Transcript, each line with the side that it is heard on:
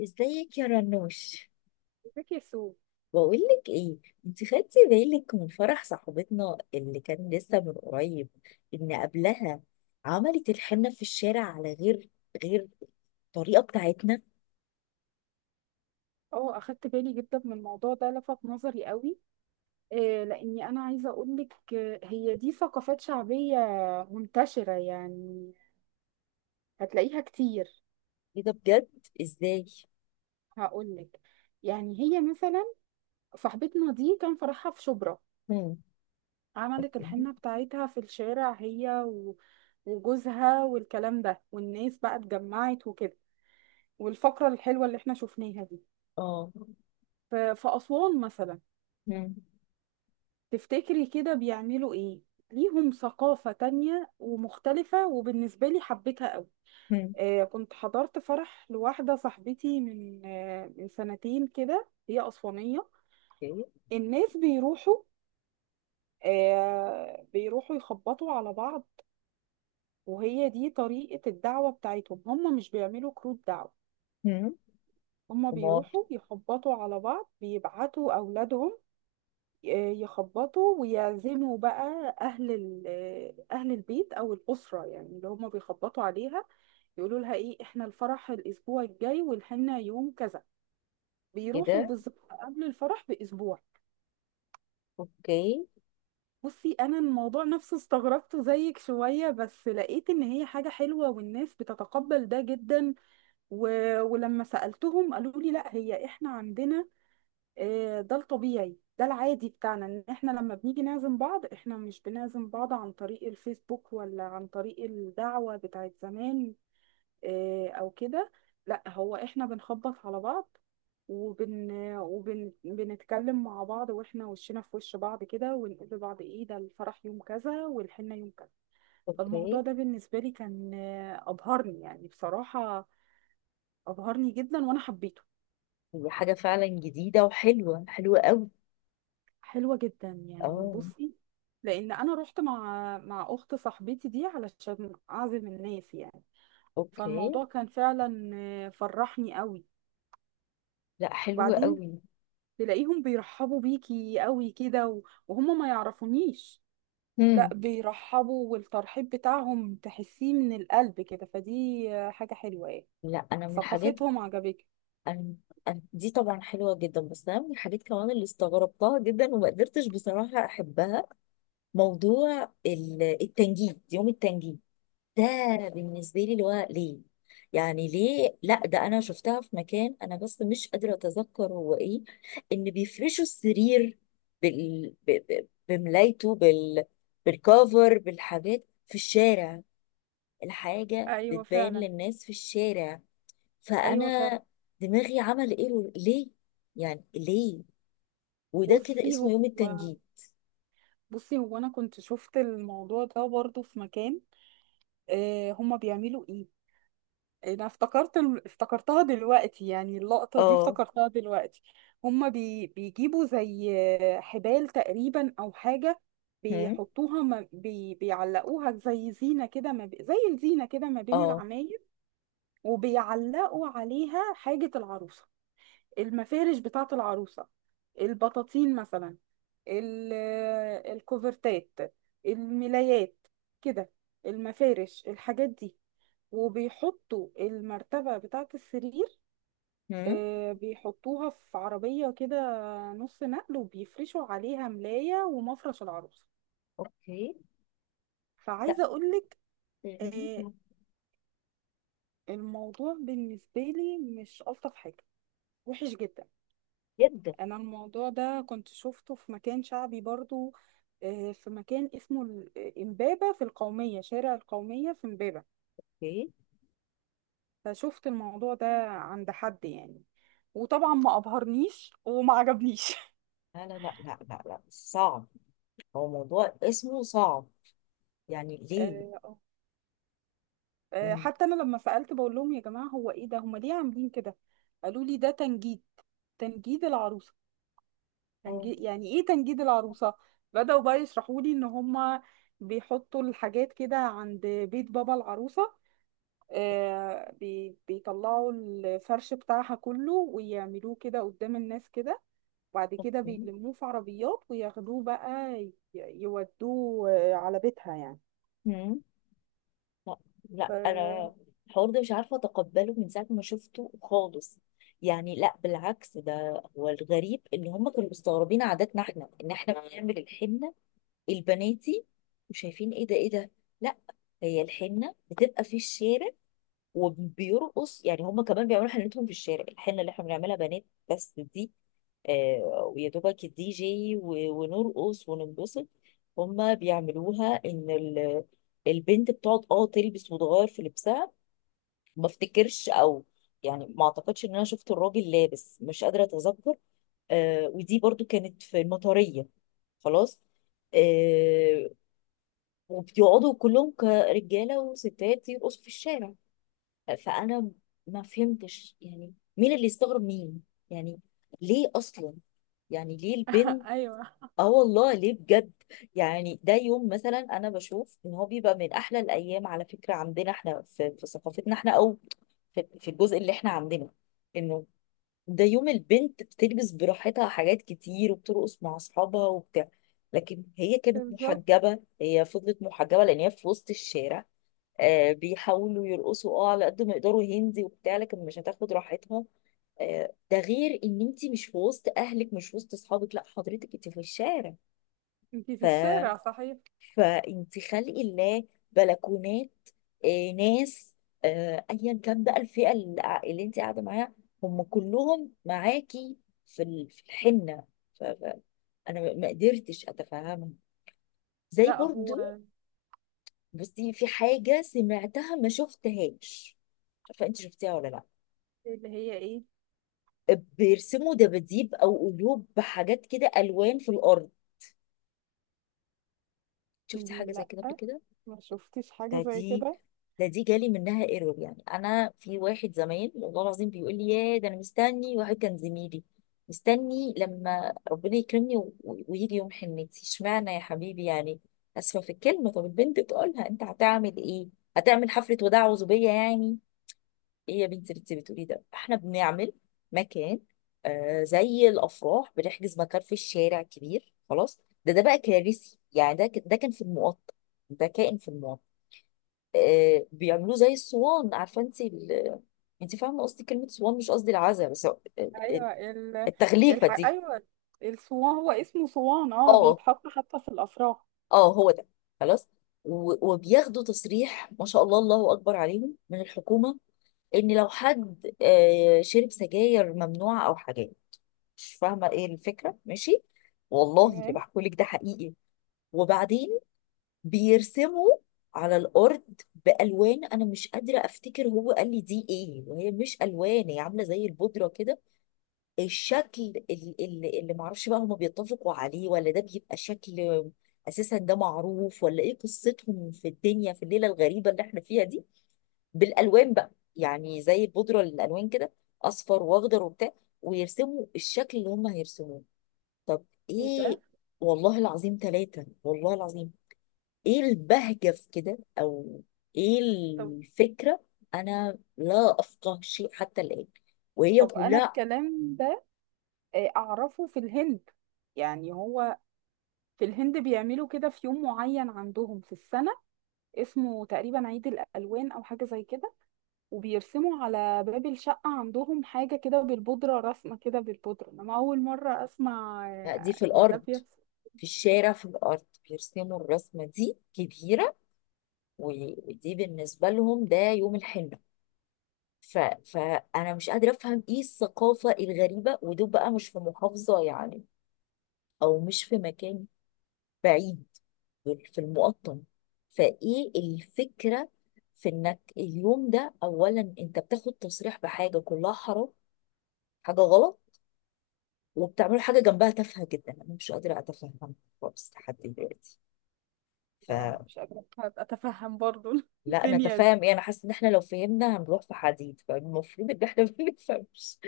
left: ازيك يا رنوش؟
right: ذكي سو.
left: بقولك ايه، انت خدتي بالك من فرح صاحبتنا اللي كان لسه من قريب؟ ان قبلها عملت الحنة في الشارع على غير الطريقة بتاعتنا.
right: اه اخدت بالي جدا من الموضوع ده، لفت نظري قوي. آه، لاني انا عايزه اقول لك، هي دي ثقافات شعبيه منتشره يعني، هتلاقيها كتير.
left: ايه ده بجد؟ ازاي؟
right: هقول لك، يعني هي مثلا صاحبتنا دي كان فرحها في شبرا.
left: مم.
right: عملت
left: اوكي.
right: الحنه بتاعتها في الشارع هي وجوزها والكلام ده، والناس بقى اتجمعت وكده، والفقره الحلوه اللي احنا شفناها دي.
left: اه.
right: في اسوان مثلا
left: مم.
right: تفتكري كده بيعملوا ايه؟ ليهم ثقافة تانية ومختلفة، وبالنسبة لي حبيتها قوي.
left: مم.
right: آه، كنت حضرت فرح لواحدة صاحبتي من من سنتين كده، هي أسوانية.
left: اوكي.
right: الناس بيروحوا، بيروحوا يخبطوا على بعض. وهي دي طريقة الدعوة بتاعتهم، هم مش بيعملوا كروت دعوة.
left: مم.
right: هم
left: امال.
right: بيروحوا يخبطوا على بعض، بيبعتوا أولادهم يخبطوا ويعزموا بقى أهل أهل البيت أو الأسرة، يعني اللي هما بيخبطوا عليها يقولوا لها إيه، إحنا الفرح الأسبوع الجاي والحنة يوم كذا.
left: ايه
right: بيروحوا
left: ده.
right: بالظبط قبل الفرح بأسبوع.
left: اوكي.
right: بصي أنا الموضوع نفسه استغربته زيك شوية، بس لقيت إن هي حاجة حلوة والناس بتتقبل ده جدا. و... ولما سألتهم قالوا لي لا، هي إحنا عندنا، ده الطبيعي، ده العادي بتاعنا، ان احنا لما بنيجي نعزم بعض، احنا مش بنعزم بعض عن طريق الفيسبوك ولا عن طريق الدعوة بتاعت زمان. او كده، لا، هو احنا بنخبط على بعض وبن وبنتكلم مع بعض، واحنا وشنا في وش بعض كده، ونقول لبعض ايه، ده الفرح يوم كذا والحنة يوم كذا. فالموضوع
left: اوكي.
right: ده بالنسبة لي كان أبهرني يعني بصراحة، أبهرني جدا وأنا حبيته.
left: هي حاجة فعلا جديدة وحلوة حلوة قوي.
right: حلوة جدا يعني.
left: اه.
right: بصي، لأن أنا رحت مع أخت صاحبتي دي علشان أعزم الناس يعني.
left: اوكي.
right: فالموضوع كان فعلا فرحني قوي.
left: لا، حلوة
right: وبعدين
left: قوي.
right: تلاقيهم بيرحبوا بيكي قوي كده وهم ما يعرفونيش.
left: مم.
right: لا، بيرحبوا، والترحيب بتاعهم تحسيه من القلب كده. فدي حاجة حلوة يعني.
left: لا انا من الحاجات.
right: ثقافتهم عجبتني.
left: أنا أنا دي طبعا حلوة جدا، بس أنا من الحاجات كمان اللي استغربتها جدا وما قدرتش بصراحة أحبها. موضوع التنجيد، يوم التنجيد ده، بالنسبة لي اللي هو ليه؟ يعني ليه؟ لا ده أنا شفتها في مكان، أنا بس مش قادرة أتذكر هو إيه. إن بيفرشوا السرير بملايته، بالكوفر، بالحاجات في الشارع. الحاجة
right: ايوه
left: بتبان
right: فعلا.
left: للناس في الشارع.
right: ايوه فعلا.
left: فانا دماغي عمل ايرور، ليه يعني؟ ليه؟ وده كده
right: بصي هو
left: اسمه يوم التنجيم.
right: بصي هو انا كنت شفت الموضوع ده برضو في مكان. هما بيعملوا ايه؟ انا افتكرت افتكرتها دلوقتي، يعني اللقطة دي
left: اه.
right: افتكرتها دلوقتي. بيجيبوا زي حبال تقريبا او حاجة.
left: هم.
right: بيحطوها ما... بي... بيعلقوها زي زينة كده، ما... ب... زي الزينة كده ما بين
left: اه.
right: العماير. وبيعلقوا عليها حاجة العروسة، المفارش بتاعة العروسة، البطاطين مثلا، ال... آه، الكوفرتات، الملايات كده، المفارش، الحاجات دي. وبيحطوا المرتبة بتاعة السرير
left: هم.
right: بيحطوها في عربية كده، نص نقل، وبيفرشوا عليها ملاية ومفرش العروسة.
left: اوكي. لا،
right: فعايزة أقولك آه،
left: غريبة
right: الموضوع بالنسبة لي مش ألطف حاجة، وحش جدا.
left: جدا.
right: أنا الموضوع ده كنت شفته في مكان شعبي برضو، في مكان اسمه إمبابة، في القومية، شارع القومية في إمبابة.
left: اوكي.
right: فشفت الموضوع ده عند حد يعني، وطبعا ما أبهرنيش وما عجبنيش.
left: لا لا لا لا لا لا، صعب. هو موضوع اسمه صعب، يعني ليه؟ مم.
right: حتى انا لما سألت بقول لهم يا جماعة هو ايه ده، هما ليه عاملين كده؟ قالوا لي ده تنجيد، تنجيد العروسة.
left: اه.
right: تنجيد يعني ايه تنجيد العروسة؟ بدأوا بقى يشرحوا لي ان هما بيحطوا الحاجات كده عند بيت بابا العروسة. بيطلعوا الفرش بتاعها كله ويعملوه كده قدام الناس كده، وبعد كده
left: اوكي.
right: بيلموه في عربيات وياخدوه بقى يودوه على بيتها يعني.
left: هم. لا.
right: ف...
left: لا انا الحوار ده مش عارفة اتقبله من ساعة ما شفته خالص. يعني لا بالعكس، ده هو الغريب ان هم كانوا مستغربين عاداتنا احنا، ان احنا بنعمل الحنة البناتي، وشايفين ايه ده ايه ده. لا، هي الحنه بتبقى في الشارع وبيرقص، يعني هم كمان بيعملوا حنتهم في الشارع. الحنه اللي احنا بنعملها بنات بس دي، آه، ويا دوبك الدي جي ونرقص وننبسط. هم بيعملوها ان البنت بتقعد، تلبس وتغير في لبسها. ما افتكرش، او يعني ما اعتقدش ان انا شفت الراجل لابس، مش قادره اتذكر. آه، ودي برضو كانت في المطريه، خلاص. آه، وبيقعدوا كلهم كرجاله وستات يرقصوا في الشارع. فانا ما فهمتش يعني مين اللي استغرب مين؟ يعني ليه اصلا؟ يعني ليه البنت؟
right: ايوه.
left: اه والله ليه بجد؟ يعني ده يوم مثلا انا بشوف ان هو بيبقى من احلى الايام على فكره عندنا احنا في، في, ثقافتنا احنا، او في الجزء اللي احنا عندنا، انه ده يوم البنت بتلبس براحتها حاجات كتير وبترقص مع اصحابها وبتاع. لكن هي كانت
right: بالظبط،
left: محجبة، هي فضلت محجبة لان هي في وسط الشارع. آه، بيحاولوا يرقصوا، على قد ما يقدروا هندي وبتاع، لكن مش هتاخد راحتها. آه، ده غير ان انت مش في وسط اهلك، مش في وسط اصحابك، لا حضرتك انت في الشارع.
right: انتي
left: ف
right: في الشارع صحيح.
left: فانت خلق الله بلكونات، آه، ناس، آه، ايا كان بقى الفئه اللي انت قاعده معاها، هم كلهم معاكي في في الحنه. ف- ف- انا ما قدرتش اتفهمها، زي
right: لا
left: برضو.
right: هو.
left: بصي، في حاجه سمعتها ما شفتهاش، فانت شفتيها ولا لا؟
right: اللي هي ايه؟
left: بيرسموا دباديب او قلوب بحاجات كده، الوان في الارض. شفتي حاجه زي
right: لا،
left: كده قبل كده؟
right: ما شفتش حاجة زي
left: فدي
right: كده.
left: فدي جالي منها ايرور. يعني انا، في واحد زمان والله العظيم بيقول لي، يا ده انا مستني، واحد كان زميلي، مستني لما ربنا يكرمني ويجي يوم حنتي، اشمعنى يا حبيبي يعني؟ اسفه في الكلمه. طب البنت تقولها، انت هتعمل ايه؟ هتعمل حفله وداع وزوبيه يعني؟ ايه يا بنتي اللي انت بتقولي ده؟ احنا بنعمل مكان، آه، زي الافراح، بنحجز مكان في الشارع كبير. خلاص، ده بقى كارثي. يعني ده كان في المقطم، ده كائن في المقطم. آه، بيعملوه زي الصوان، عارفه انت انت فاهمه قصدي كلمه صوان، مش قصدي العزا، بس
right: ايوه ال...
left: التغليفه دي.
right: ايوه، الصوان، هو اسمه صوان، اه،
left: اه،
right: بيتحط حتى في الافراح.
left: اه، هو ده، خلاص. وبياخدوا تصريح، ما شاء الله، الله اكبر عليهم، من الحكومه، ان لو حد آه، شرب سجاير ممنوعه او حاجات. مش فاهمه ايه الفكره، ماشي. والله اللي
right: تمام.
left: بحكولك ده حقيقي. وبعدين بيرسموا على الارض بالوان، انا مش قادره افتكر هو قال لي دي ايه، وهي مش الوان، هي عامله زي البودره كده. الشكل اللي معرفش بقى هما بيتفقوا عليه، ولا ده بيبقى شكل اساسا ده معروف، ولا ايه قصتهم في الدنيا في الليله الغريبه اللي احنا فيها دي؟ بالالوان بقى، يعني زي البودره الالوان كده، اصفر واخضر وبتاع، ويرسموا الشكل اللي هما هيرسموه. طب
right: ايه
left: ايه؟
right: ده؟
left: والله العظيم، ثلاثة والله العظيم، ايه البهجة في كده، او ايه
right: طب،
left: الفكرة؟ انا لا افقه شيء حتى الآن. وهي
right: طب انا
left: كلها
right: الكلام ده اعرفه في الهند. يعني هو في الهند بيعملوا كده في يوم معين عندهم في السنة، اسمه تقريبا عيد الالوان او حاجة زي كده. وبيرسموا على باب الشقة عندهم حاجة كده بالبودرة، رسمة كده بالبودرة. أنا أول مرة أسمع
left: دي في
right: إن ده
left: الارض،
right: بيحصل.
left: في الشارع، في الارض بيرسموا الرسمة دي كبيرة، ودي بالنسبة لهم ده يوم الحنة. ف... فانا مش قادرة افهم ايه الثقافة الغريبة، ودول بقى مش في محافظة يعني، او مش في مكان بعيد، يعني في المقطم. فايه الفكرة في انك اليوم ده اولا انت بتاخد تصريح بحاجة كلها حرام، حاجة غلط، وبتعمل حاجة جنبها تافهة جدا. انا مش قادرة اتفهم خالص لحد دلوقتي.
right: أنا
left: فلا.
right: مش قادرة أتفهم برضو
left: انا
right: الدنيا دي.
left: تفاهم ايه؟ انا حاسه ان احنا لو فهمنا هنروح في حديد، فالمفروض ان احنا ما نفهمش.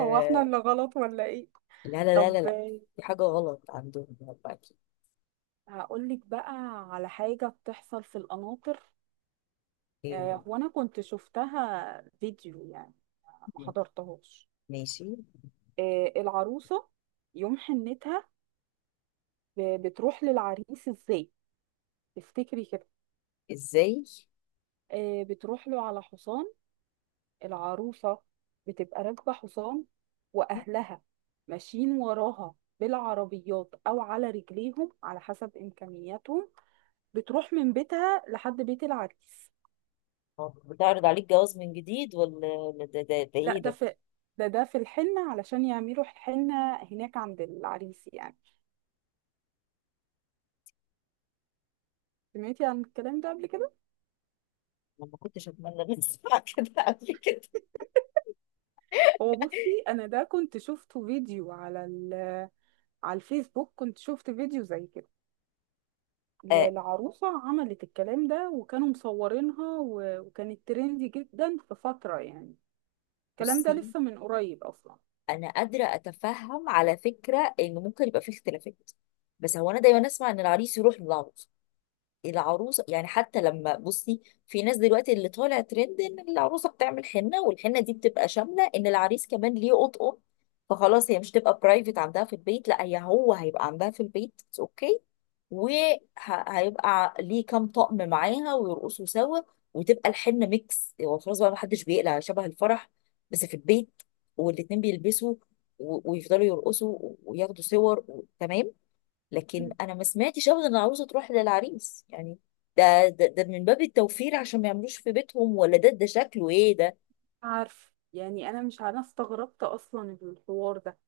right: هو إحنا اللي غلط ولا إيه؟
left: لا لا لا لا
right: طب
left: لا، في حاجه غلط عندهم هم اكيد.
right: هقولك بقى على حاجة بتحصل في القناطر.
left: إيه،
right: هو أنا كنت شفتها فيديو يعني، ما حضرتهاش.
left: ماشي.
right: العروسة يوم حنتها بتروح للعريس إزاي؟ تفتكري كده؟
left: ازاي؟
right: بتروح له على حصان. العروسة بتبقى راكبة حصان، وأهلها ماشيين وراها بالعربيات أو على رجليهم على حسب إمكانياتهم، بتروح من بيتها لحد بيت العريس.
left: هو بتعرض عليك جواز من جديد، ولا ده
right: لا
left: ايه
right: ده
left: ده؟
right: في، ده في الحنة علشان يعملوا حنة هناك عند العريس يعني. سمعتي عن الكلام ده قبل كده؟
left: انا ما كنتش اتمنى ان اسمع كده قبل كده.
right: هو بصي، أنا ده كنت شفته فيديو على على الفيسبوك. كنت شفت فيديو زي كده،
left: آه.
right: العروسة عملت الكلام ده وكانوا مصورينها وكانت ترندي جدا في فترة يعني. الكلام ده
left: بصي،
right: لسه من قريب أصلا.
left: انا قادره اتفهم على فكره ان ممكن يبقى فيه اختلافات، بس هو انا دايما اسمع ان العريس يروح للعروسه، العروسه يعني. حتى لما بصي في ناس دلوقتي اللي طالع ترند ان العروسه بتعمل حنه، والحنه دي بتبقى شامله ان العريس كمان ليه قطقه. فخلاص هي مش تبقى برايفت عندها في البيت، لا هي، هو هيبقى عندها في البيت. اوكي. وهيبقى ليه كام طقم معاها ويرقصوا سوا، وتبقى الحنه ميكس. هو خلاص بقى محدش بيقلع شبه الفرح، بس في البيت، والاتنين بيلبسوا ويفضلوا يرقصوا وياخدوا صور تمام. لكن
right: مم.
left: انا ما سمعتش ابدا ان العروسه تروح للعريس يعني. ده من باب التوفير عشان ما يعملوش في بيتهم، ولا ده شكله ايه ده؟
right: عارف يعني، أنا مش أنا استغربت أصلا الحوار ده.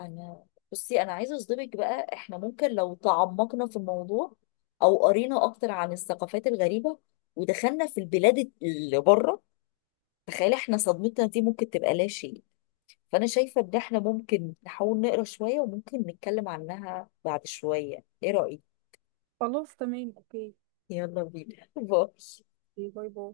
left: انا، بصي انا عايزه اصدمك بقى، احنا ممكن لو تعمقنا في الموضوع، او قرينا اكتر عن الثقافات الغريبه، ودخلنا في البلاد اللي بره، تخيل احنا صدمتنا دي ممكن تبقى لا شيء. فانا شايفه ان احنا ممكن نحاول نقرا شويه، وممكن نتكلم عنها بعد شويه. ايه رايك؟
right: خلاص، تمام، أوكي.
left: يلا بينا باي.
right: باي باي.